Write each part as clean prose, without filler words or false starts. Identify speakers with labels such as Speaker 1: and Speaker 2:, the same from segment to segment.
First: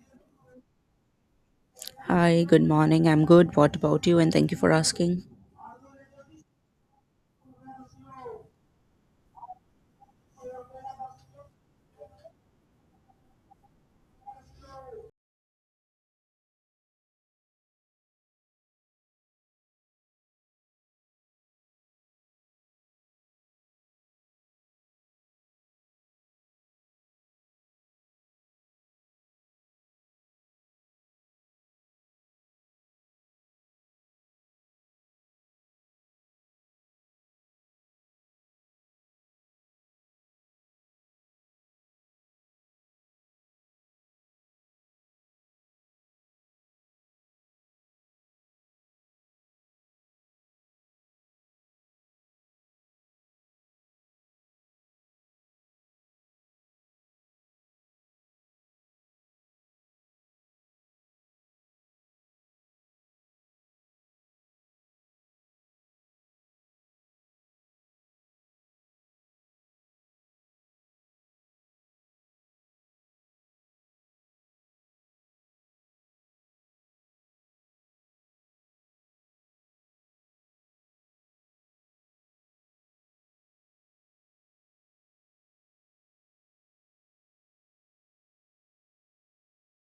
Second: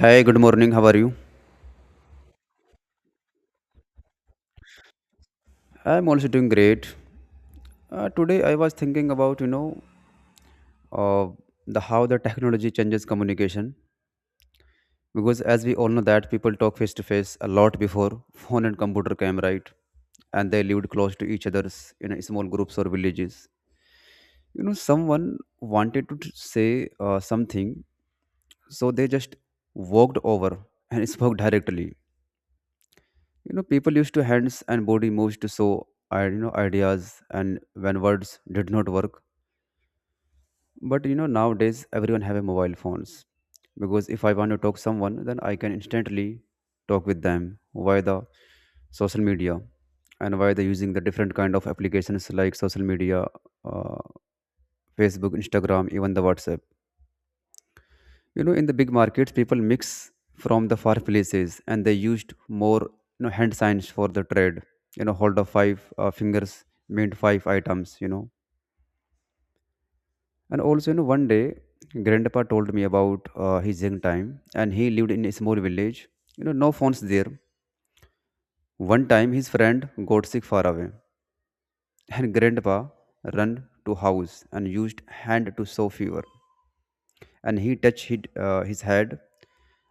Speaker 1: Hi, good morning. How are you?
Speaker 2: Hi, good morning. I'm good. What about you? And thank you for asking.
Speaker 1: I'm also doing great. Today I was thinking about uh, the how the technology changes communication because as we all know that people talk face to face a lot before phone and computer came, right, and they lived close to each other's in a small groups or villages. You know, someone wanted to say something, so they just walked over and spoke directly. You know, people used to hands and body moves to show ideas, and when words did not work. But you know, nowadays everyone have a mobile phones because if I want to talk someone, then I can instantly talk with them via the social media and via the using the different kind of applications like social media, uh, Facebook, Instagram, even the WhatsApp. You know, in the big markets, people mix from the far places and they used more, you know, hand signs for the trade. You know, hold of five fingers meant five items. You know. And also, you know, one day, grandpa told me about his young time, and he lived in a small village. You know, no phones there. One time, his friend got sick far away, and grandpa ran to house and used hand to show fever. And he touched his head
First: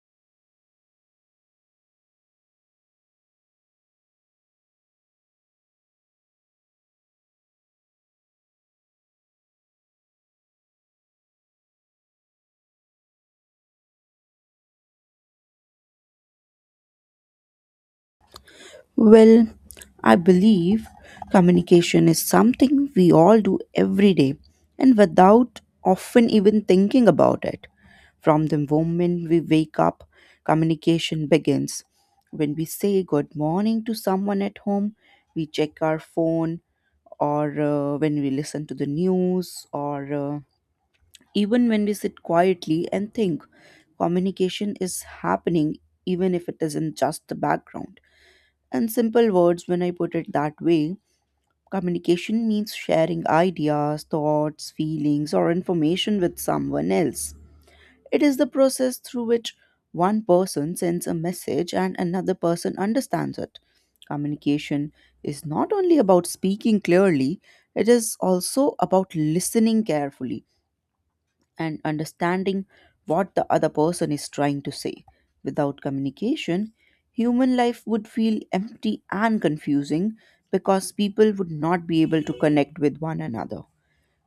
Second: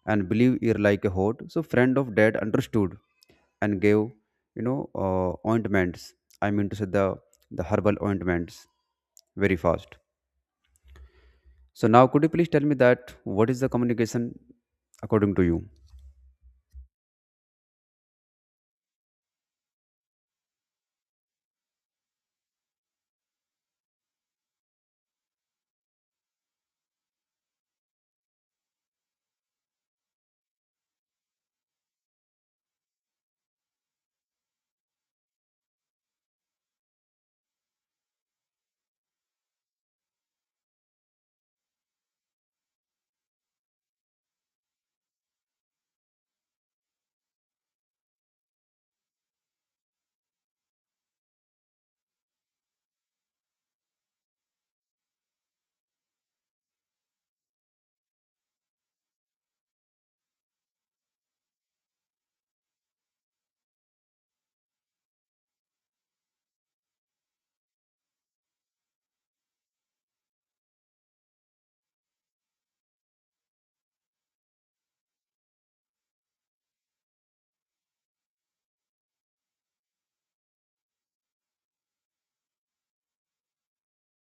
Speaker 1: and believe ear like a hot. So friend of dad understood and gave, ointments. I mean to say the herbal ointments very fast. So now, could you please tell me that what is the communication according to you?
Speaker 2: Well, I believe communication is something we all do every day and without often even thinking about it. From the moment we wake up, communication begins. When we say good morning to someone at home, we check our phone, or when we listen to the news, or even when we sit quietly and think. Communication is happening even if it isn't just the background. In simple words, when I put it that way, communication means sharing ideas, thoughts, feelings, or information with someone else. It is the process through which one person sends a message and another person understands it. Communication is not only about speaking clearly, it is also about listening carefully and understanding what the other person is trying to say. Without communication, human life would feel empty and confusing because people would not be able to connect with one another.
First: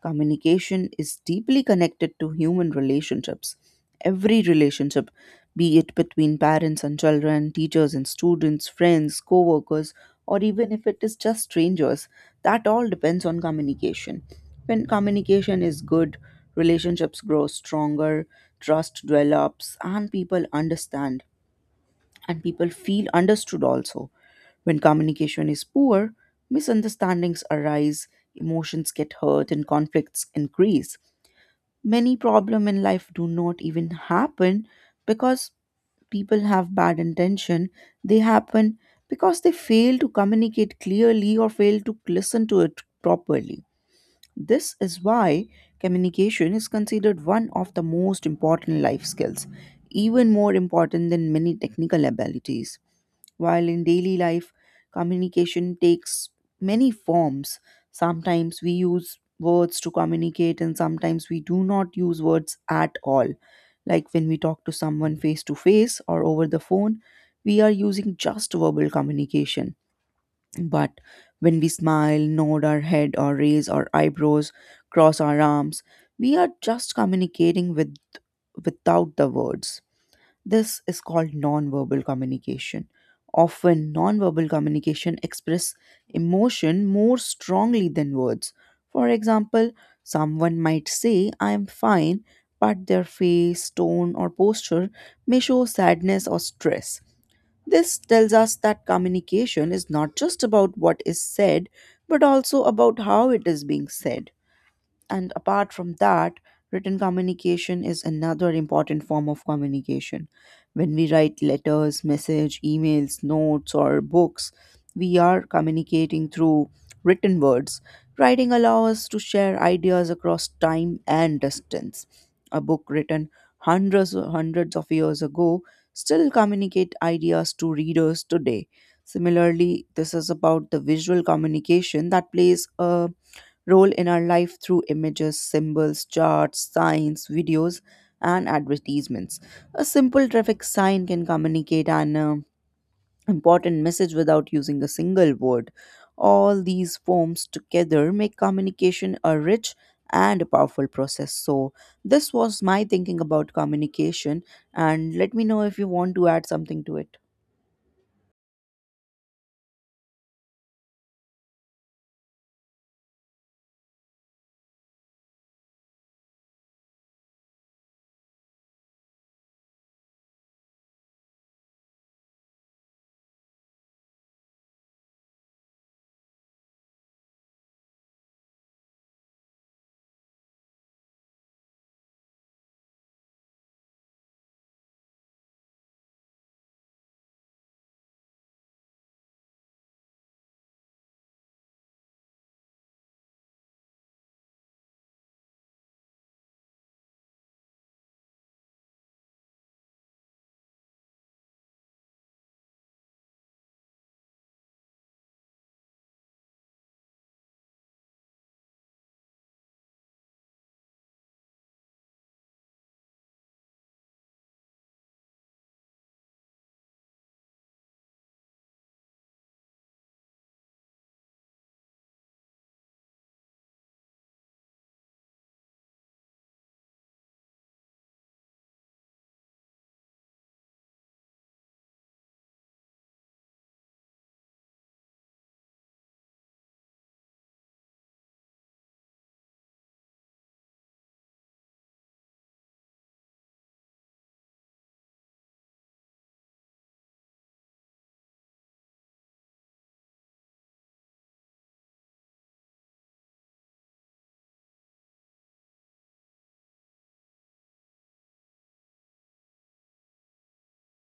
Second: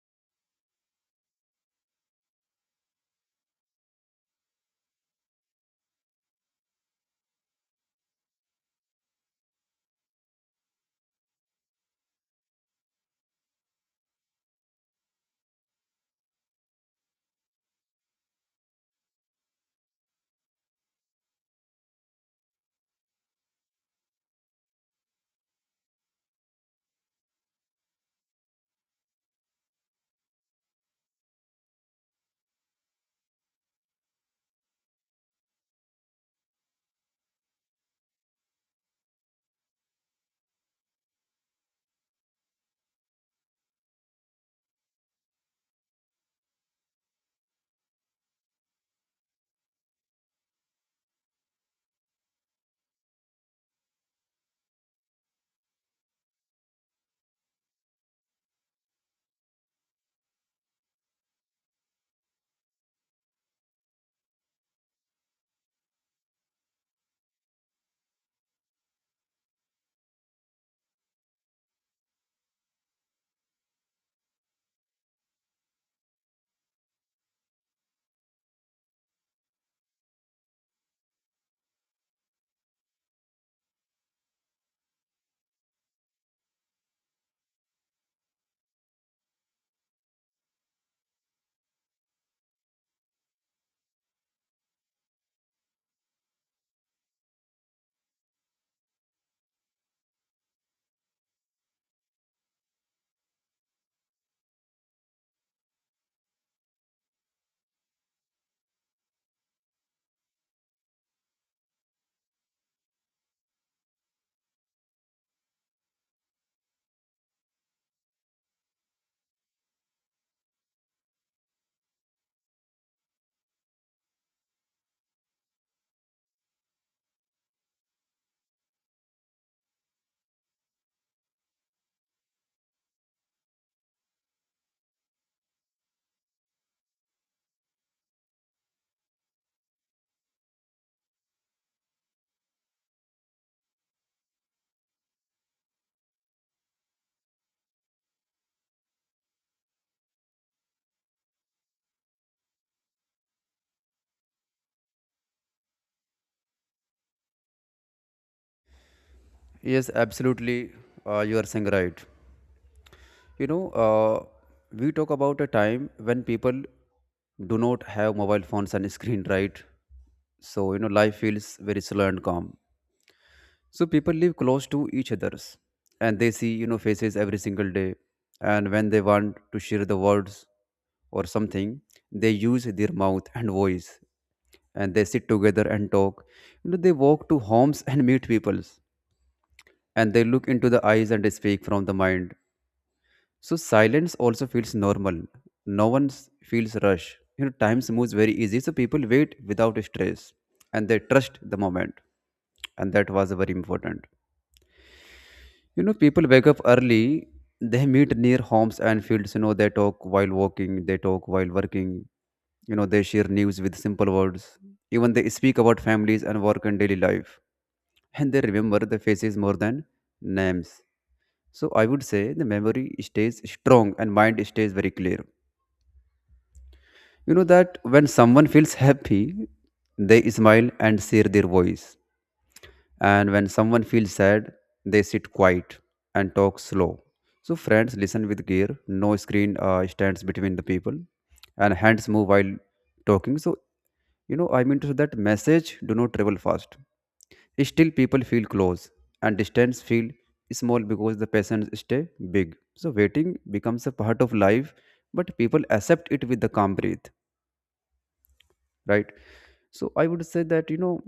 Speaker 2: Communication is deeply connected to human relationships. Every relationship, be it between parents and children, teachers and students, friends, co workers, or even if it is just strangers, that all depends on communication. When communication is good, relationships grow stronger, trust develops, and people understand and people feel understood also. When communication is poor, misunderstandings arise, emotions get hurt, and conflicts increase. Many problems in life do not even happen because people have bad intention. They happen because they fail to communicate clearly or fail to listen to it properly. This is why communication is considered one of the most important life skills, even more important than many technical abilities. While in daily life, communication takes many forms. Sometimes we use words to communicate, and sometimes we do not use words at all. Like when we talk to someone face to face or over the phone, we are using just verbal communication. But when we smile, nod our head, or raise our eyebrows, cross our arms, we are just communicating with without the words, this is called nonverbal communication. Often, nonverbal communication express emotion more strongly than words. For example, someone might say, I am fine, but their face, tone, or posture may show sadness or stress. This tells us that communication is not just about what is said, but also about how it is being said. And apart from that, written communication is another important form of communication. When we write letters, message, emails, notes, or books, we are communicating through written words. Writing allows us to share ideas across time and distance. A book written hundreds of years ago still communicate ideas to readers today. Similarly, this is about the visual communication that plays a role in our life through images, symbols, charts, signs, videos, and advertisements. A simple traffic sign can communicate an important message without using a single word. All these forms together make communication a rich and a powerful process. So, this was my thinking about communication, and let me know if you want to add something to it.
Speaker 1: Yes, absolutely. You are saying right. You know, uh, we talk about a time when people do not have mobile phones and screen, right? So you know, life feels very slow and calm. So people live close to each others and they see, you know, faces every single day. And when they want to share the words or something, they use their mouth and voice and they sit together and talk. You know, they walk to homes and meet peoples and they look into the eyes and speak from the mind. So silence also feels normal. No one feels rush. You know, time moves very easy. So people wait without stress and they trust the moment. And that was very important. You know, people wake up early, they meet near homes and fields, you know, they talk while walking, they talk while working, you know, they share news with simple words. Even they speak about families and work and daily life. And they remember the faces more than names. So I would say the memory stays strong and mind stays very clear. You know that when someone feels happy, they smile and share their voice. And when someone feels sad, they sit quiet and talk slow. So friends listen with care. No screen stands between the people, and hands move while talking. So you know, I mean to say that message do not travel fast. Still, people feel close, and distance feel small because the patients stay big. So waiting becomes a part of life, but people accept it with the calm breath, right? So I would say that, you know,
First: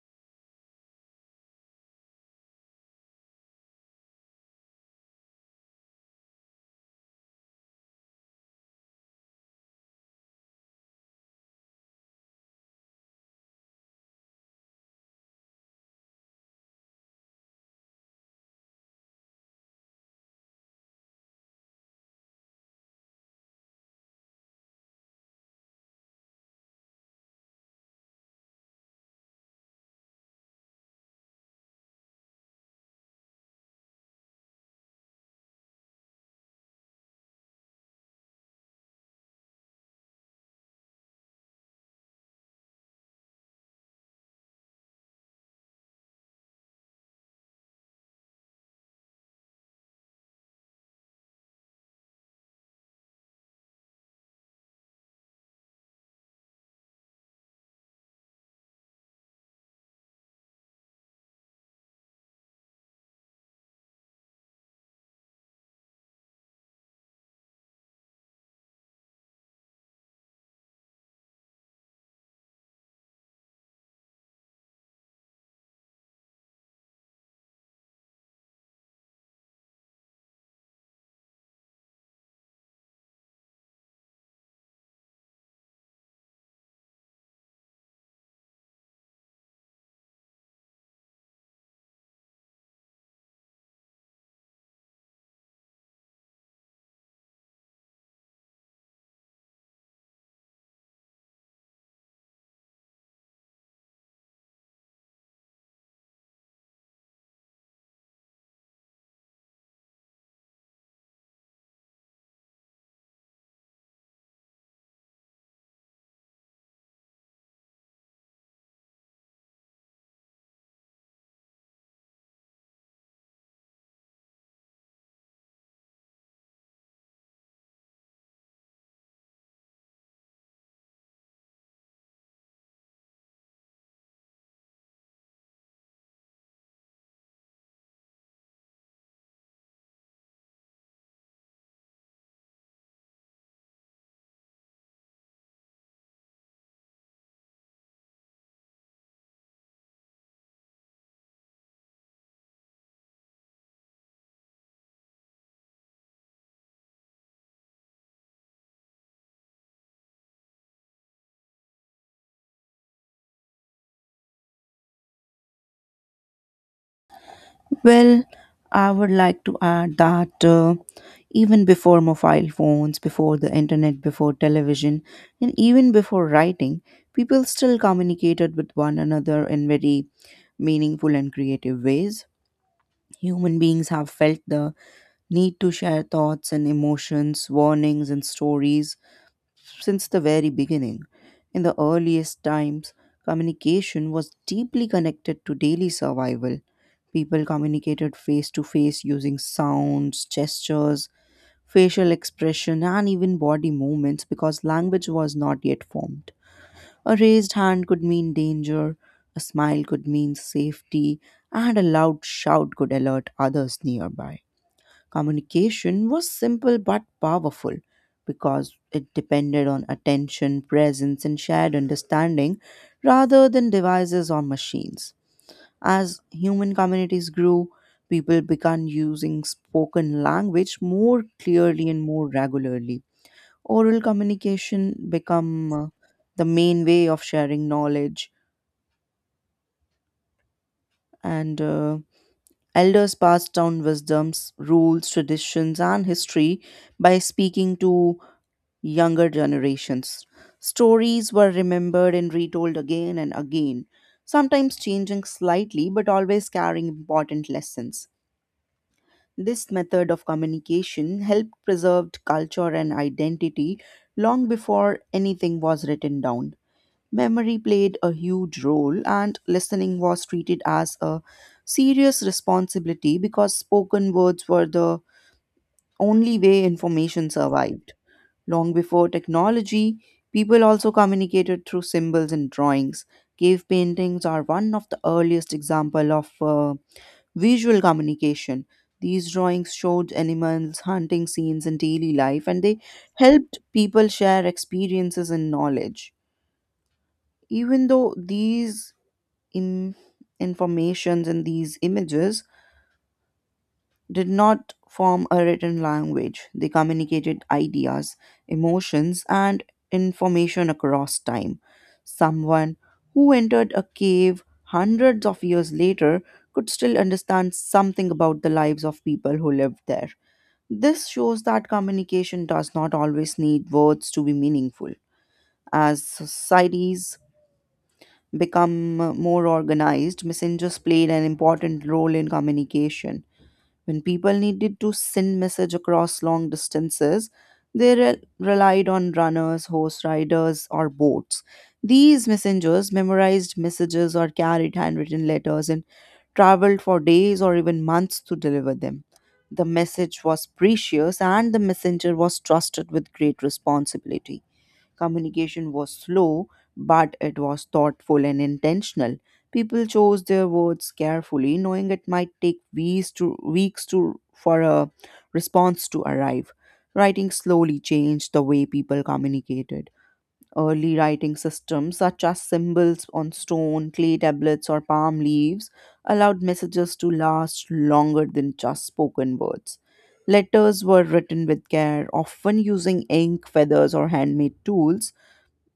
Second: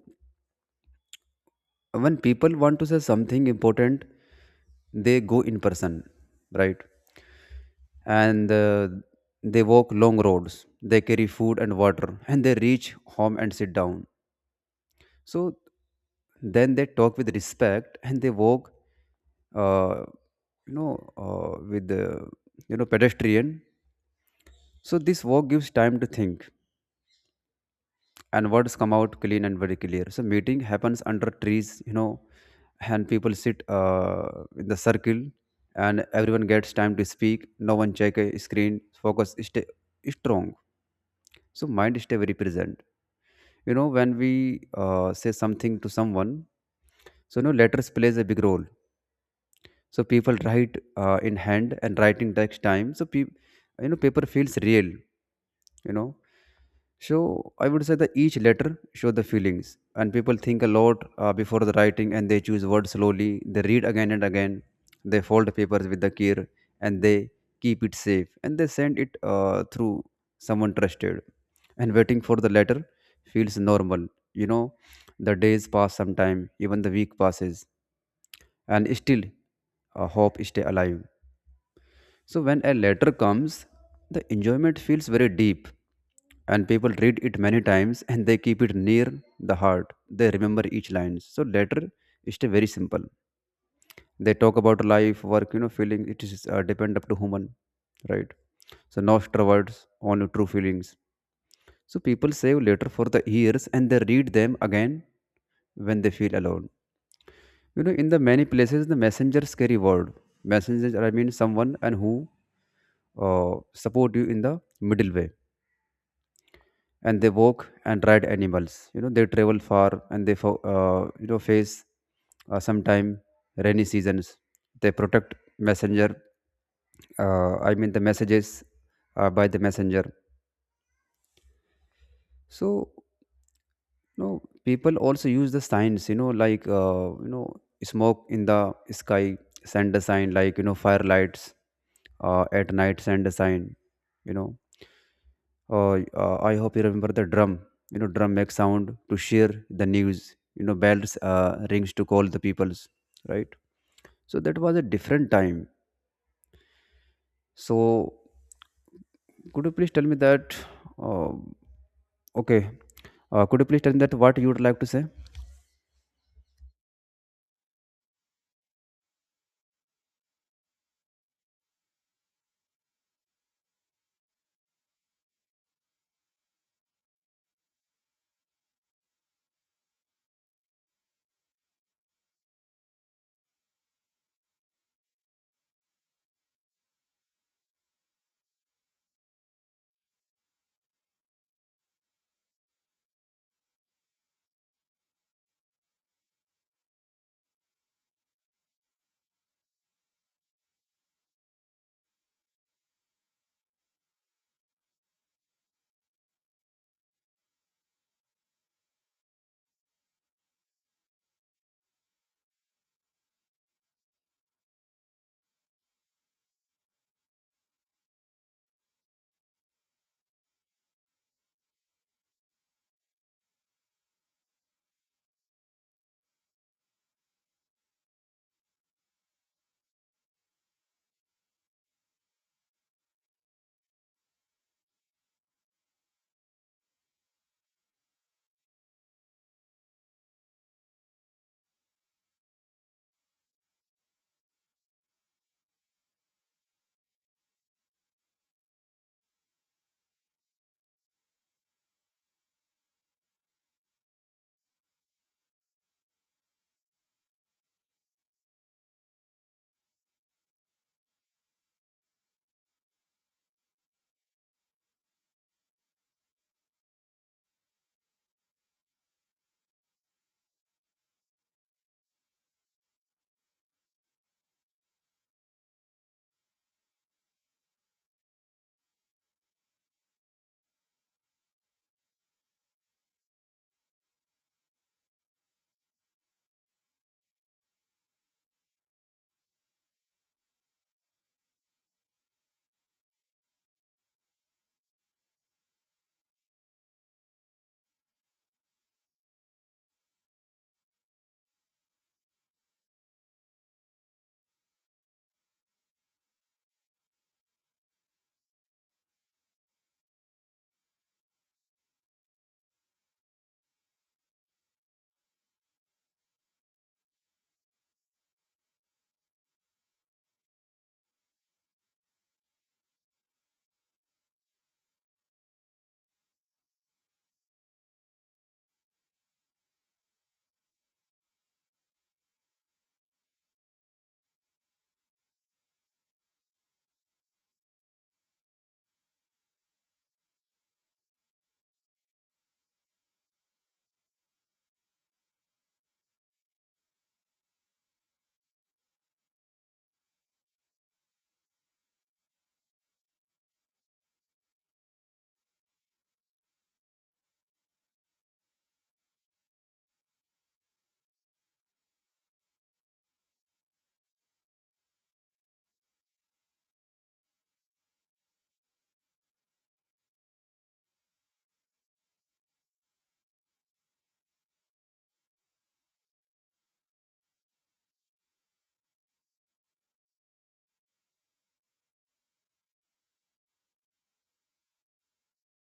Speaker 1: when people want to say something important, they go in person, right, and they walk long roads, they carry food and water and they reach home and sit down. So then they talk with respect and they walk, uh, with the, you know, pedestrian. So this walk gives time to think, and words come out clean and very clear. So meeting happens under trees, you know, and people sit in the circle, and everyone gets time to speak. No one check a screen, focus stay strong, so mind stay very present. You know, when we say something to someone, so you know, letters plays a big role. So people write in hand, and writing takes time, so you know, paper feels real, you know. So I would say that each letter show the feelings, and people think a lot before the writing, and they choose words slowly. They read again and again. They fold papers with the care, and they keep it safe, and they send it through someone trusted. And waiting for the letter feels normal. You know, the days pass sometime, even the week passes, and still, hope stay alive. So when a letter comes, the enjoyment feels very deep, and people read it many times and they keep it near the heart. They remember each line. So letter is still very simple. They talk about life, work, you know, feeling. It is depend up to human, right? So no extra words, only true feelings. So people save letter for the years and they read them again when they feel alone. You know, in the many places, the messengers carry word. Messengers, are, I mean, someone and who support you in the middle way. And they walk and ride animals. You know, they travel far and they, face sometime rainy seasons. They protect messenger. I mean, the messages by the messenger. So, you know, people also use the signs. You know, like, smoke in the sky, send a sign like, you know, firelights at night send a sign, you know. I hope you remember the drum. You know, drum makes sound to share the news. You know, bells rings to call the peoples, right? So that was a different time. So could you please tell me that, uh, okay, could you please tell me that what you would like to say?
Speaker 2: Well, I would like to add that even before mobile phones, before the internet, before television, and even before writing, people still communicated with one another in very meaningful and creative ways. Human beings have felt the need to share thoughts and emotions, warnings and stories since the very beginning. In the earliest times, communication was deeply connected to daily survival. People communicated face to face using sounds, gestures, facial expression, and even body movements because language was not yet formed. A raised hand could mean danger, a smile could mean safety, and a loud shout could alert others nearby. Communication was simple but powerful because it depended on attention, presence, and shared understanding rather than devices or machines. As human communities grew, people began using spoken language more clearly and more regularly. Oral communication became the main way of sharing knowledge, and elders passed down wisdoms, rules, traditions, and history by speaking to younger generations. Stories were remembered and retold again and again, sometimes changing slightly but always carrying important lessons. This method of communication helped preserve culture and identity long before anything was written down. Memory played a huge role, and listening was treated as a serious responsibility because spoken words were the only way information survived. Long before technology, people also communicated through symbols and drawings. Cave paintings are one of the earliest example of visual communication. These drawings showed animals, hunting scenes, and daily life, and they helped people share experiences and knowledge. Even though these in- informations and these images did not form a written language. They communicated ideas, emotions, and information across time. Someone who entered a cave hundreds of years later could still understand something about the lives of people who lived there. This shows that communication does not always need words to be meaningful. As societies become more organized, messengers played an important role in communication when people needed to send message across long distances, they relied on runners, horse riders, or boats. These messengers memorized messages or carried handwritten letters and traveled for days or even months to deliver them. The message was precious and the messenger was trusted with great responsibility. Communication was slow, but it was thoughtful and intentional. People chose their words carefully, knowing it might take weeks to weeks to for a response to arrive. Writing slowly changed the way people communicated. Early writing systems, such as symbols on stone, clay tablets, or palm leaves, allowed messages to last longer than just spoken words. Letters were written with care, often using ink, feathers, or handmade tools.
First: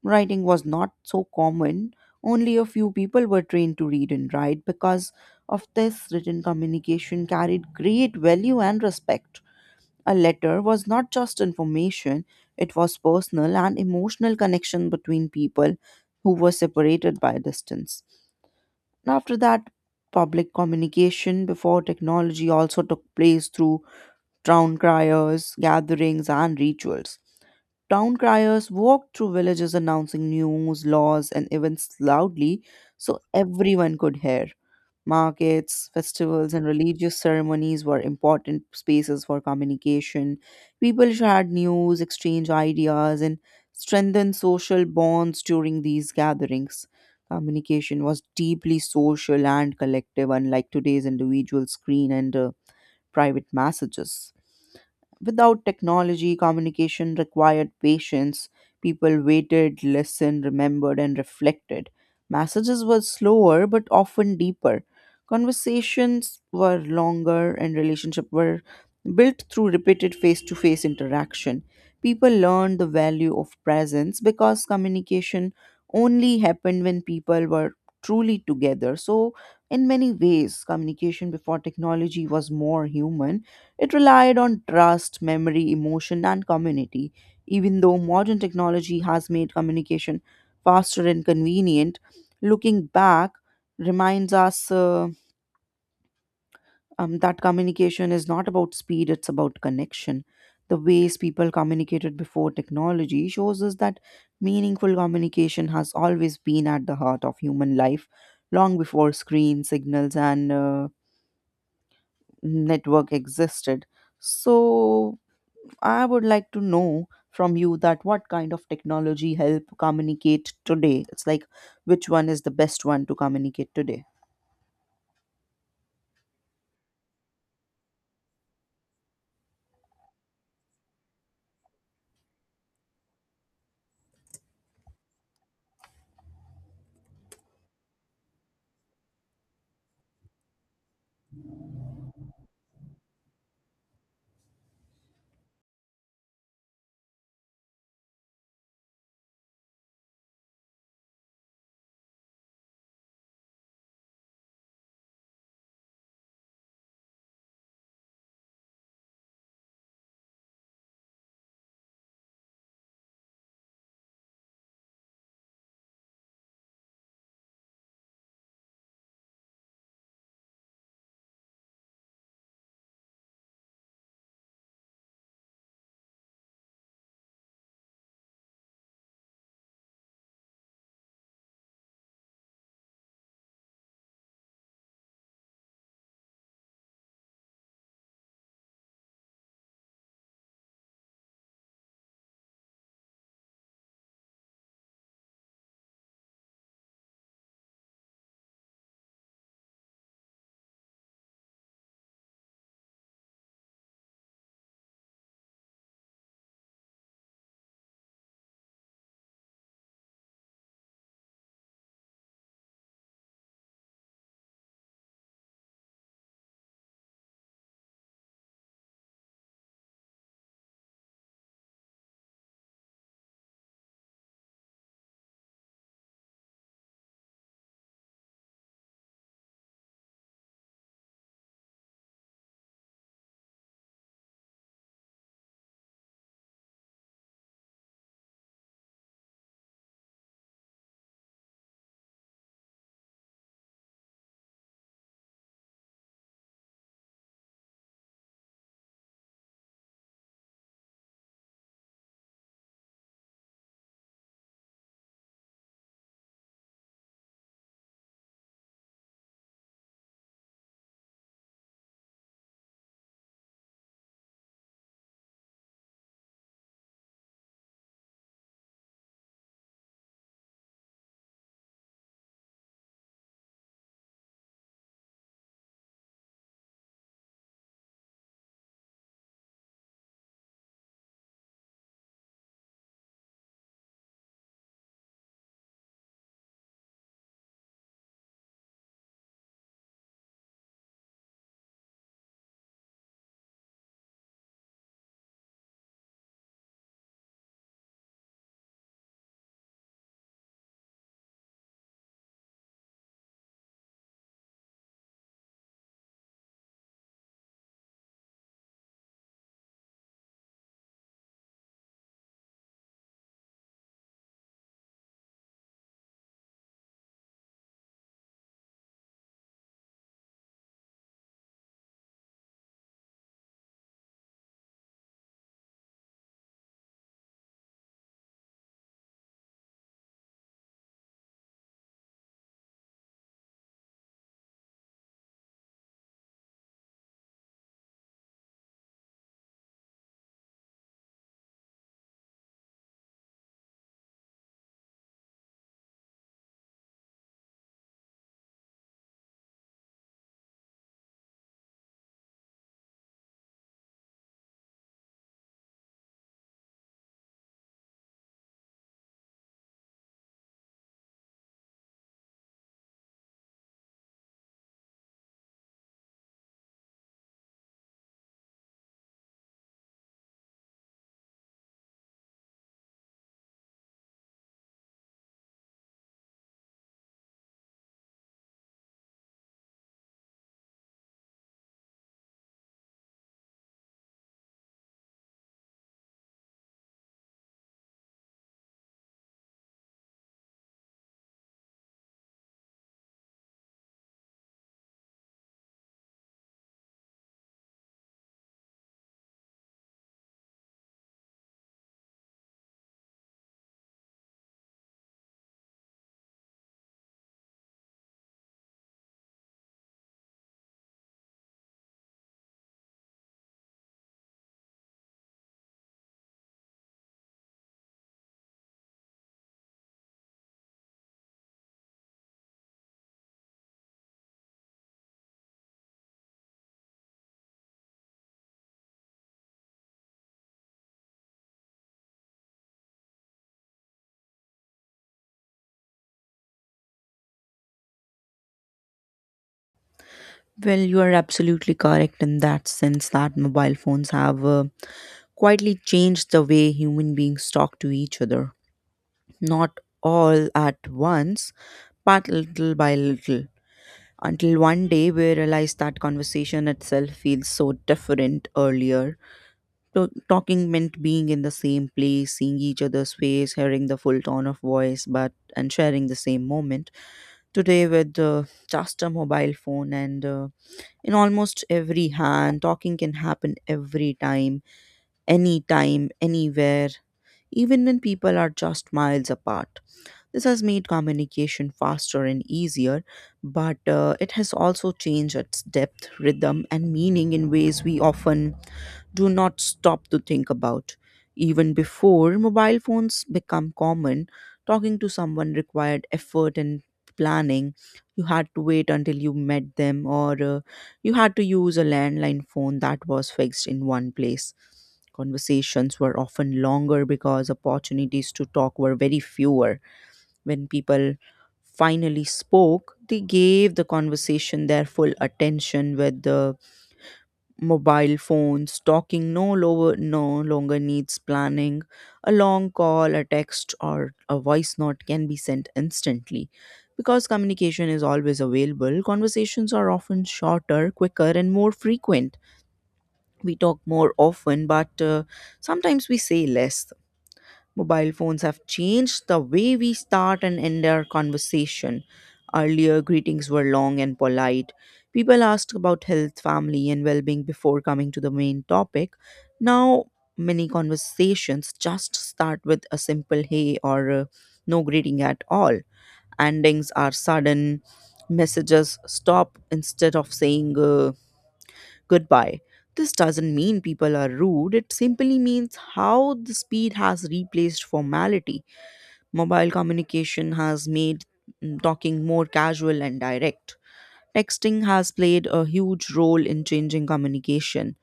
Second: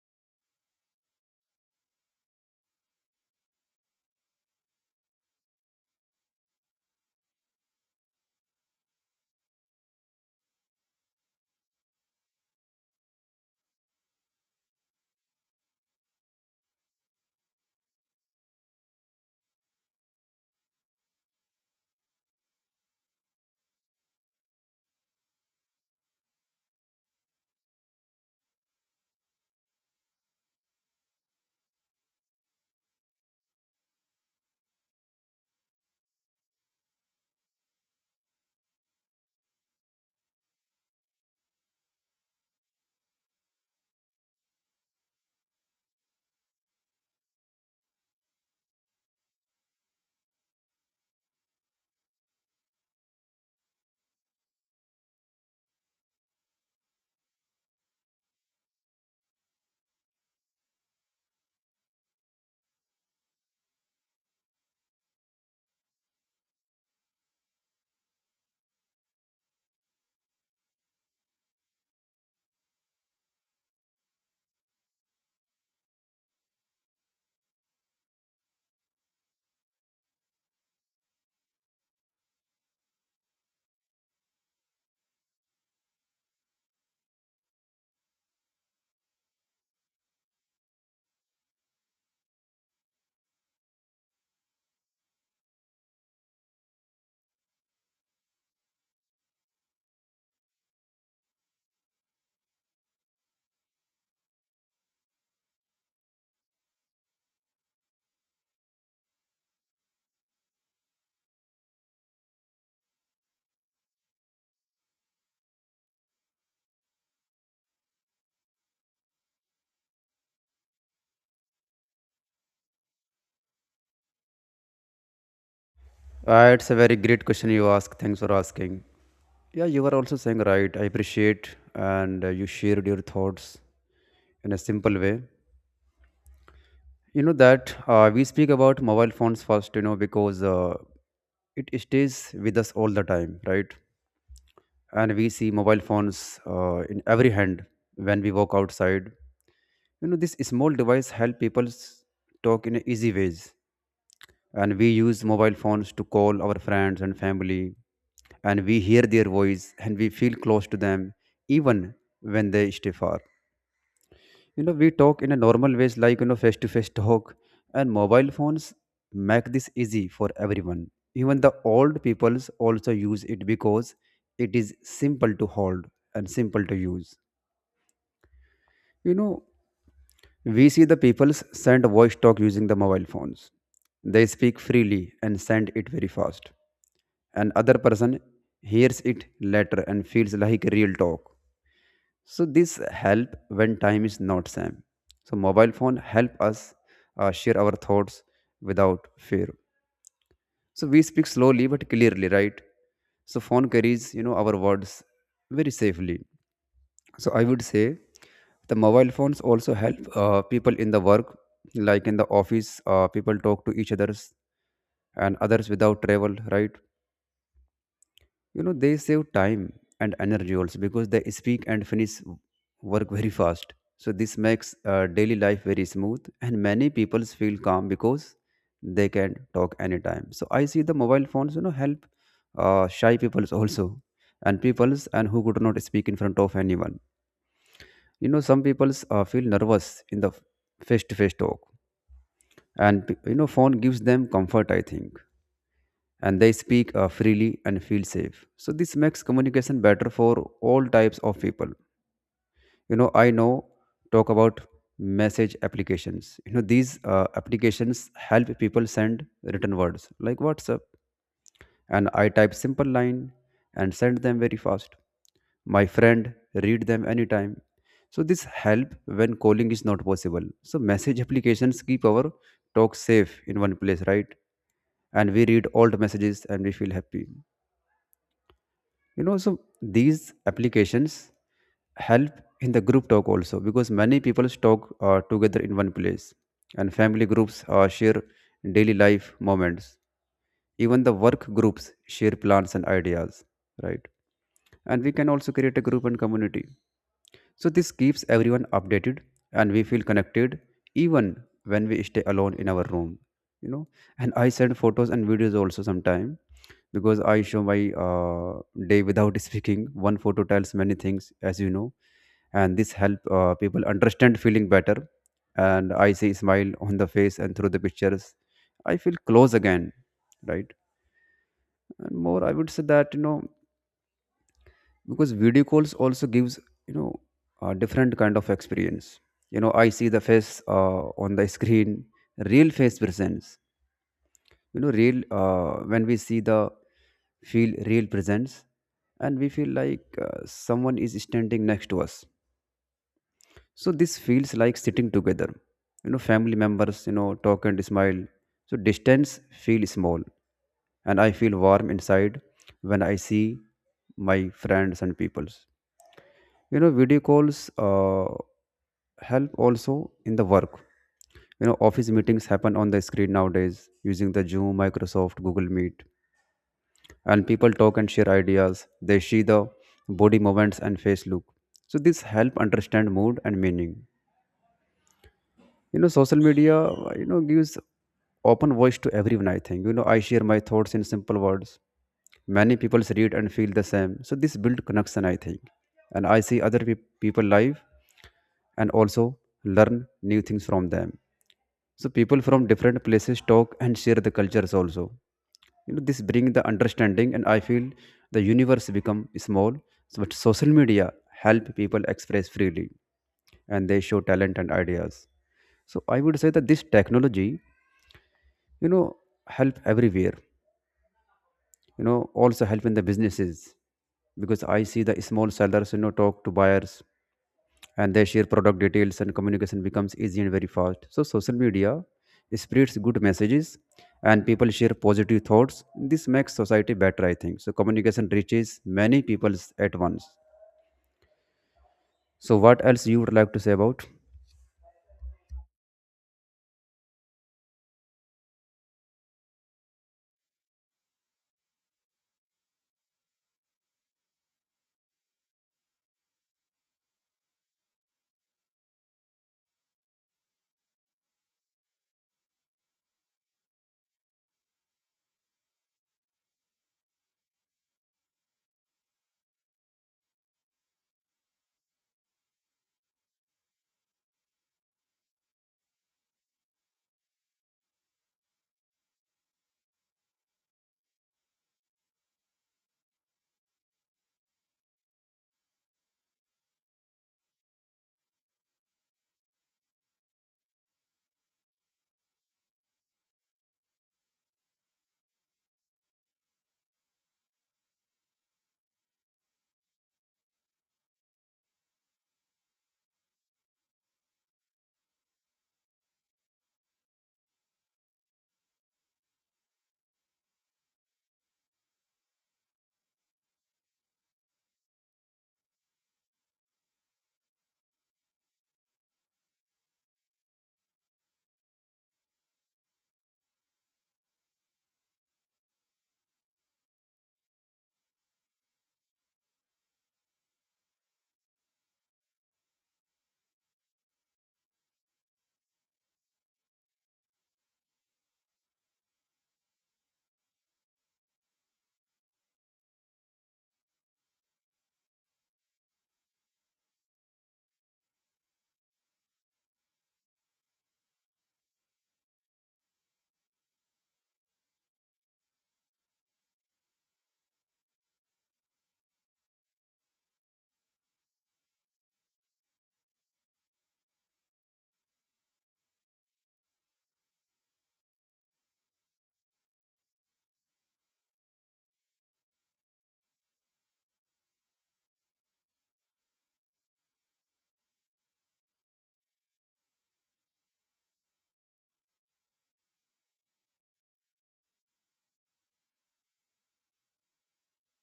Speaker 2: Writing was not so common. Only a few people were trained to read and write because of this written communication carried great value and respect. A letter was not just information, it was personal and emotional connection between people who were separated by distance. After that, public communication before technology also took place through town criers, gatherings, and rituals. Town criers walked through villages announcing news, laws, and events loudly so everyone could hear. Markets, festivals, and religious ceremonies were important spaces for communication. People shared news, exchanged ideas, and strengthened social bonds during these gatherings. Communication was deeply social and collective, unlike today's individual screen and private messages. Without technology, communication required patience. People waited, listened, remembered, and reflected. Messages were slower but often deeper. Conversations were longer, and relationships were built through repeated face to face interaction. People learned the value of presence because communication only happened when people were truly together. So, in many ways, communication before technology was more human. It relied on trust, memory, emotion, and community. Even though modern technology has made communication faster and convenient, looking back reminds us that communication is not about speed, it's about connection. The ways people communicated before technology shows us that meaningful communication has always been at the heart of human life, long before screen signals and network existed. So I would like to know from you that what kind of technology help communicate today? It's like which one is the best one to communicate today?
Speaker 1: It's a very great question you ask, thanks for asking. Yeah, you were also saying right, I appreciate, and you shared your thoughts in a simple way. You know that, we speak about mobile phones first, you know, because it stays with us all the time, right? And we see mobile phones in every hand when we walk outside. You know, this small device help people talk in a easy ways, and we use mobile phones to call our friends and family, and we hear their voice and we feel close to them even when they stay far. You know, we talk in a normal ways, like, you know, face to face talk, and mobile phones make this easy for everyone. Even the old peoples also use it because it is simple to hold and simple to use, you know. We see the peoples send voice talk using the mobile phones. They speak freely and send it very fast, and other person hears it later and feels like real talk. So this help when time is not same. So mobile phone help us share our thoughts without fear. So we speak slowly but clearly, right? So phone carries, you know, our words very safely. So I would say the mobile phones also help people in the work, like in the office. People talk to each others and others without travel, right? You know, they save time and energy also because they speak and finish work very fast. So this makes daily life very smooth, and many people feel calm because they can talk anytime. So I see the mobile phones, you know, help shy peoples also, and peoples and who could not speak in front of anyone. You know, some peoples feel nervous in the face to face talk, and you know, phone gives them comfort, I think, and they speak freely and feel safe. So this makes communication better for all types of people. You know, I know talk about message applications. You know, these applications help people send written words like WhatsApp, and I type simple line and send them very fast. My friend read them anytime. So this help when calling is not possible. So message applications keep our talk safe in one place, right? And we read old messages and we feel happy, you know. So these applications help in the group talk also because many people talk together in one place, and family groups share daily life moments, even the work groups share plans and ideas, right? And we can also create a group and community, so this keeps everyone updated, and we feel connected even when we stay alone in our room, you know. And I send photos and videos also sometime because I show my day without speaking. One photo tells many things, as you know, and this help people understand feeling better. And I see smile on the face and through the pictures, I feel close again, right? And more, I would say that because video calls also gives, you know a different kind of experience. You know, I see the face on the screen, real face presence, real, when we see the, feel real presence, and we feel like someone is standing next to us, so this feels like sitting together. You know, family members, talk and smile, so distance feel small and I feel warm inside when I see my friends and peoples. You know, video calls, help also in the work. You know, office meetings happen on the screen nowadays, using the Zoom, Microsoft, Google Meet, and people talk and share ideas. They see the body movements and face look. So this help understand mood and meaning. You know, social media, gives open voice to everyone, I think. You know, I share my thoughts in simple words, many people read and feel the same, so this build connection, I think. And I see other people live, and also learn new things from them. So people from different places talk and share the cultures also. You know, this bring the understanding, and I feel the universe become small. So but social media help people express freely, and they show talent and ideas. So I would say that this technology, you know, help everywhere. You know, also help in the businesses because I see the small sellers, you know, talk to buyers, and they share product details, and communication becomes easy and very fast. So social media spreads good messages and people share positive thoughts. This makes society better, I think. So communication reaches many peoples at once. So what else you would like to say about?
Speaker 2: Well, you are absolutely correct in that sense that mobile phones have quietly changed the way human beings talk to each other. Not all at once, but little by little. Until one day we realize that conversation itself feels so different earlier. Talking meant being in the same place, seeing each other's face, hearing the full tone of voice, but and sharing the same moment. Today, with just a mobile phone and in almost every hand, talking can happen every time, anytime, anywhere, even when people are just miles apart. This has made communication faster and easier, but it has also changed its depth, rhythm, and meaning in ways we often do not stop to think about. Even before mobile phones become common, talking to someone required effort and planning. You had to wait until you met them, or you had to use a landline phone that was fixed in one place. Conversations were often longer because opportunities to talk were very fewer. When people finally spoke, they gave the conversation their full attention. With the mobile phones, talking no longer needs planning. A long call, a text, or a voice note can be sent instantly. Because communication is always available, conversations are often shorter, quicker, and more frequent. We talk more often, but sometimes we say less. Mobile phones have changed the way we start and end our conversation. Earlier, greetings were long and polite. People asked about health, family, and well being before coming to the main topic. Now, many conversations just start with a simple hey or no greeting at all. Endings are sudden. Messages stop instead of saying goodbye. This doesn't mean people are rude, it simply means how the speed has replaced formality. Mobile communication has made talking more casual and direct. Texting has played a huge role in changing communication.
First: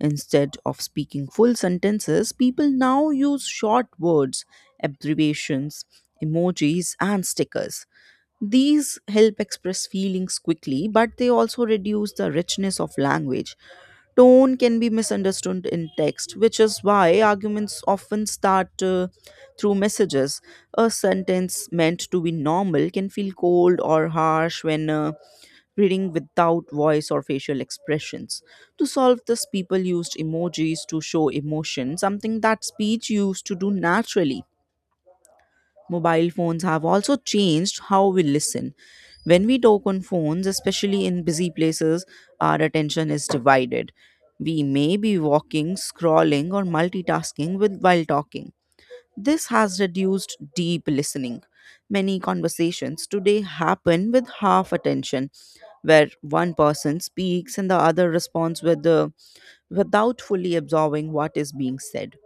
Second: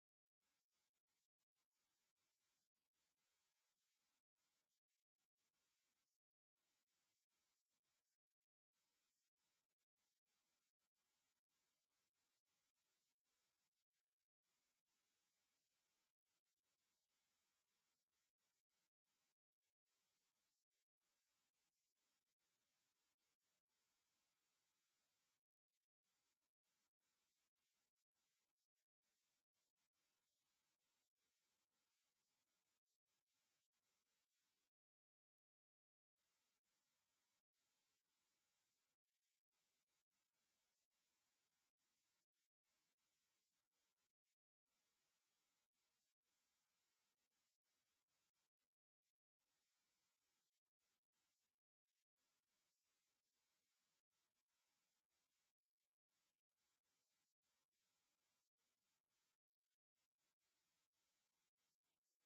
Speaker 2: Instead of speaking full sentences, people now use short words, abbreviations, emojis, and stickers. These help express feelings quickly, but they also reduce the richness of language. Tone can be misunderstood in text, which is why arguments often start through messages. A sentence meant to be normal can feel cold or harsh when reading without voice or facial expressions. To solve this, people used emojis to show emotion, something that speech used to do naturally. Mobile phones have also changed how we listen. When we talk on phones, especially in busy places, our attention is divided. We may be walking, scrolling, or multitasking with, while talking. This has reduced deep listening. Many conversations today happen with half attention, where one person speaks and the other responds with the without fully absorbing what is being said.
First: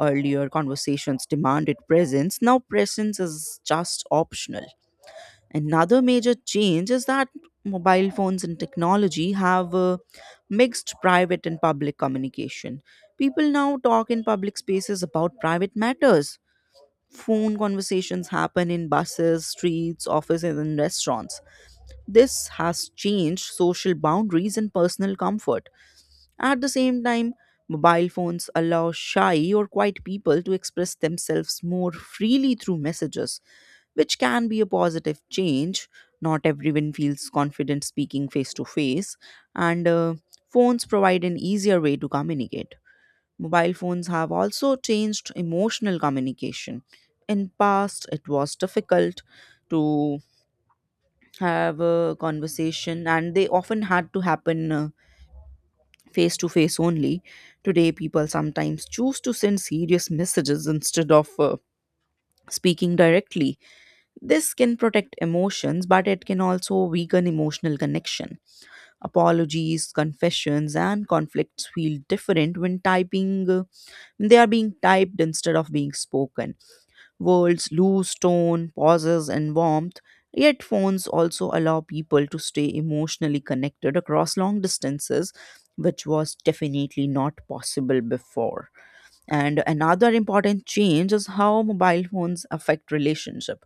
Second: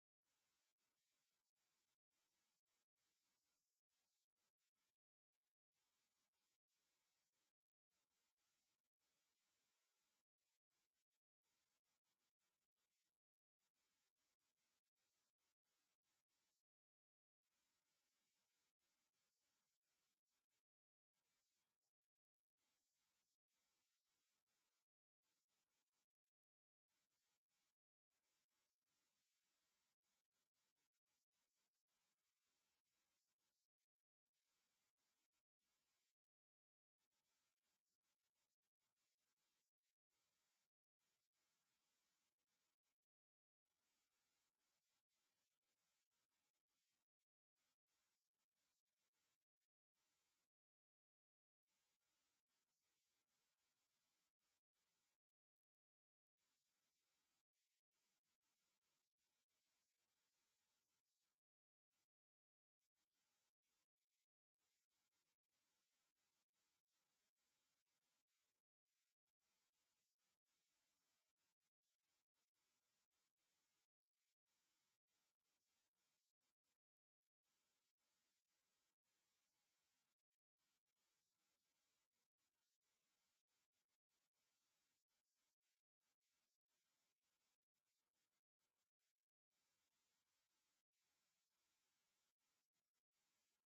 Speaker 2: Earlier conversations demanded presence, now presence is just optional. Another major change is that mobile phones and technology have mixed private and public communication. People now talk in public spaces about private matters. Phone conversations happen in buses, streets, offices, and restaurants. This has changed social boundaries and personal comfort. At the same time, mobile phones allow shy or quiet people to express themselves more freely through messages, which can be a positive change. Not everyone feels confident speaking face to face, and phones provide an easier way to communicate. Mobile phones have also changed emotional communication. In past, it was difficult to have a conversation, and they often had to happen face to face only. Today, people sometimes choose to send serious messages instead of speaking directly. This can protect emotions, but it can also weaken emotional connection. Apologies, confessions, and conflicts feel different when they are being typed instead of being spoken. Worlds lose tone, pauses, and warmth. Yet, phones also allow people to stay emotionally connected across long distances, which was definitely not possible before. And another important change is how mobile phones affect relationship.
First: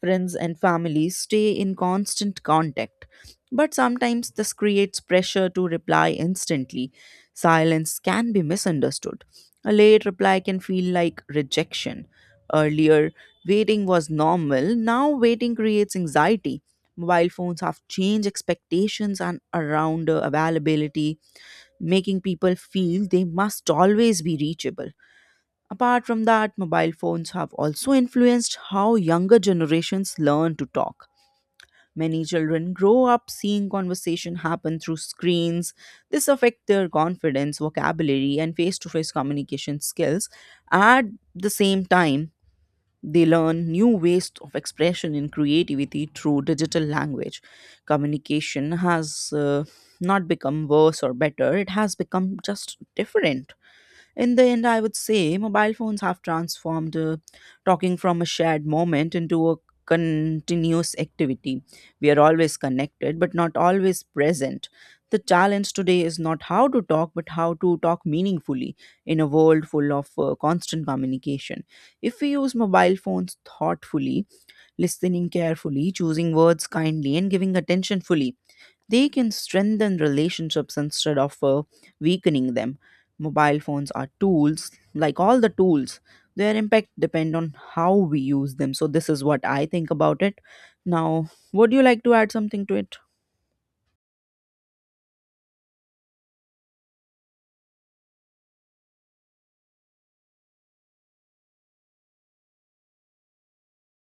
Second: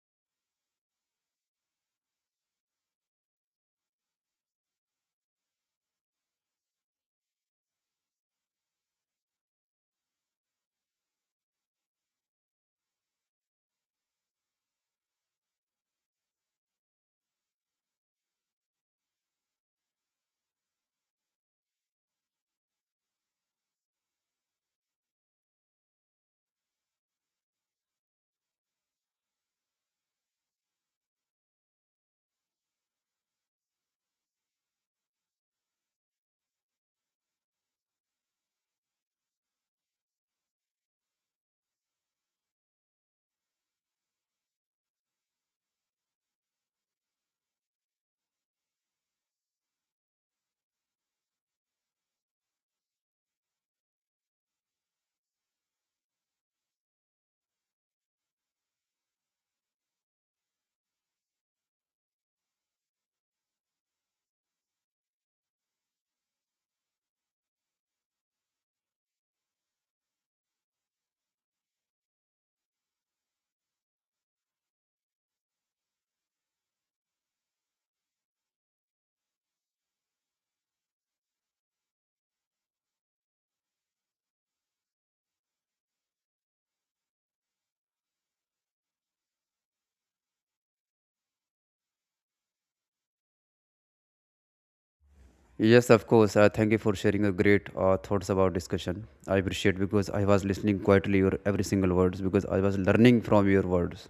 Speaker 2: Friends and family stay in constant contact, but sometimes this creates pressure to reply instantly. Silence can be misunderstood. A late reply can feel like rejection. Earlier, waiting was normal, now, waiting creates anxiety. Mobile phones have changed expectations and around availability, making people feel they must always be reachable. Apart from that, mobile phones have also influenced how younger generations learn to talk. Many children grow up seeing conversation happen through screens. This affects their confidence, vocabulary, and face to face communication skills. At the same time, they learn new ways of expression and creativity through digital language. Communication has not become worse or better, it has become just different. In the end, I would say mobile phones have transformed talking from a shared moment into a continuous activity. We are always connected, but not always present. The challenge today is not how to talk, but how to talk meaningfully in a world full of constant communication. If we use mobile phones thoughtfully, listening carefully, choosing words kindly, and giving attention fully, they can strengthen relationships instead of weakening them. Mobile phones are tools like all the tools. Their impact depend on how we use them, so this is what I think about it. Now, would you like to add something to it?
Speaker 1: Yes, of course. Thank you for sharing your great thoughts about discussion. I appreciate because I was listening quietly your every single words, because I was learning from your words.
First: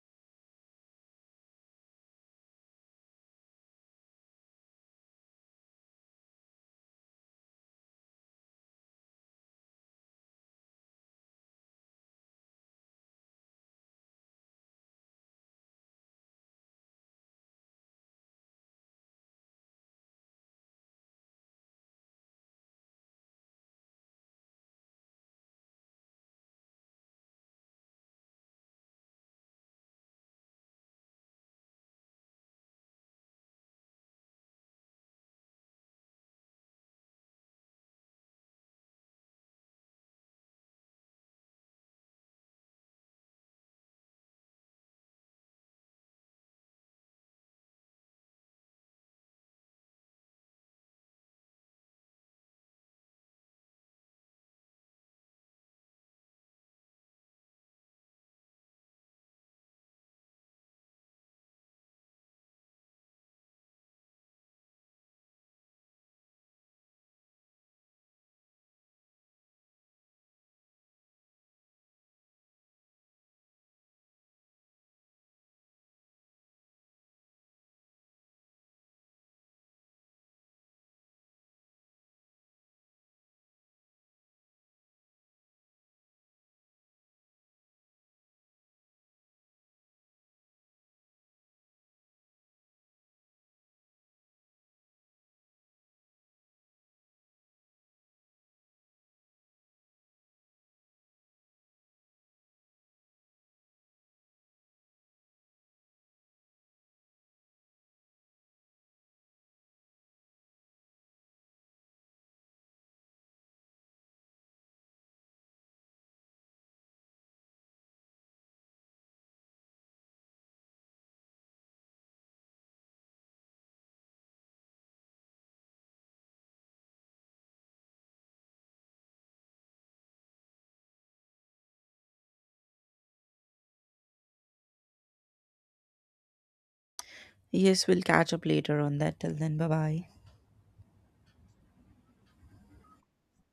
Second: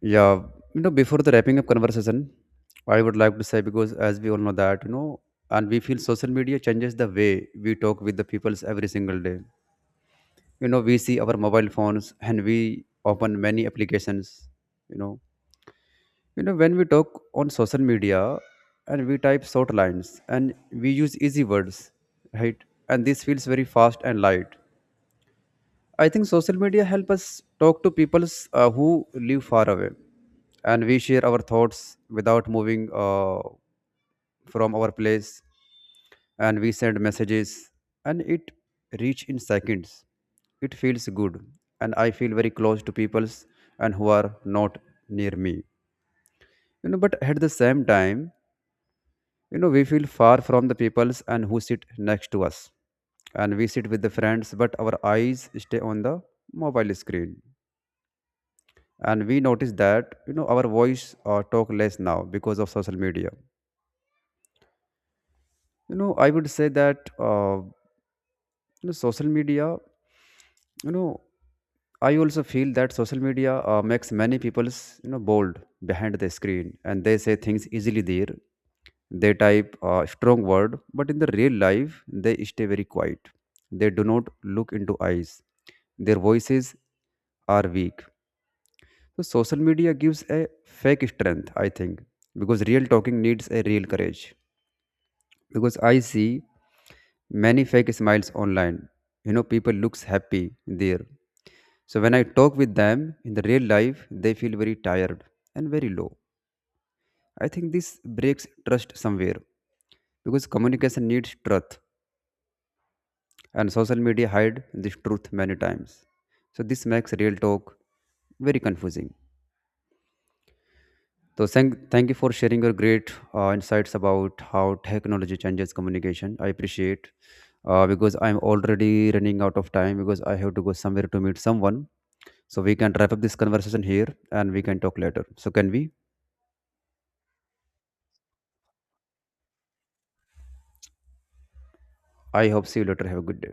Speaker 1: Yeah, you know, before the wrapping up conversation, I would like to say, because as we all know that, you know, and we feel social media changes the way we talk with the peoples every single day. You know, we see our mobile phones and we open many applications. You know, You know, when we talk on social media and we type short lines and we use easy words, right? And this feels very fast and light. I think social media help us talk to people who live far away, and we share our thoughts without moving from our place, and we send messages and it reach in seconds. It feels good and I feel very close to peoples and who are not near me. You know, but at the same time, you know, we feel far from the peoples and who sit next to us. And we sit with the friends, but our eyes stay on the mobile screen. And we notice that, you know, our voice talk less now because of social media. You know, I would say that you know, social media you know I also feel that social media makes many people's, you know, bold behind the screen, and they say things easily there. They type a strong word, but in the real life they stay very quiet. They do not look into eyes, their voices are weak. So social media gives a fake strength, I think, because real talking needs a real courage. Because I see many fake smiles online, you know, people looks happy there. So when I talk with them in the real life, they feel very tired and very low. I think this breaks trust somewhere, because communication needs truth, and social media hide this truth many times. So this makes real talk very confusing. So thank you for sharing your great insights about how technology changes communication. I appreciate, because I'm already running out of time, because I have to go somewhere to meet someone. So we can wrap up this conversation here, and we can talk later. So can we?
Speaker 2: Yes, we'll catch up later on that. Till then, bye bye.
Speaker 1: I hope see you later. Have a good day.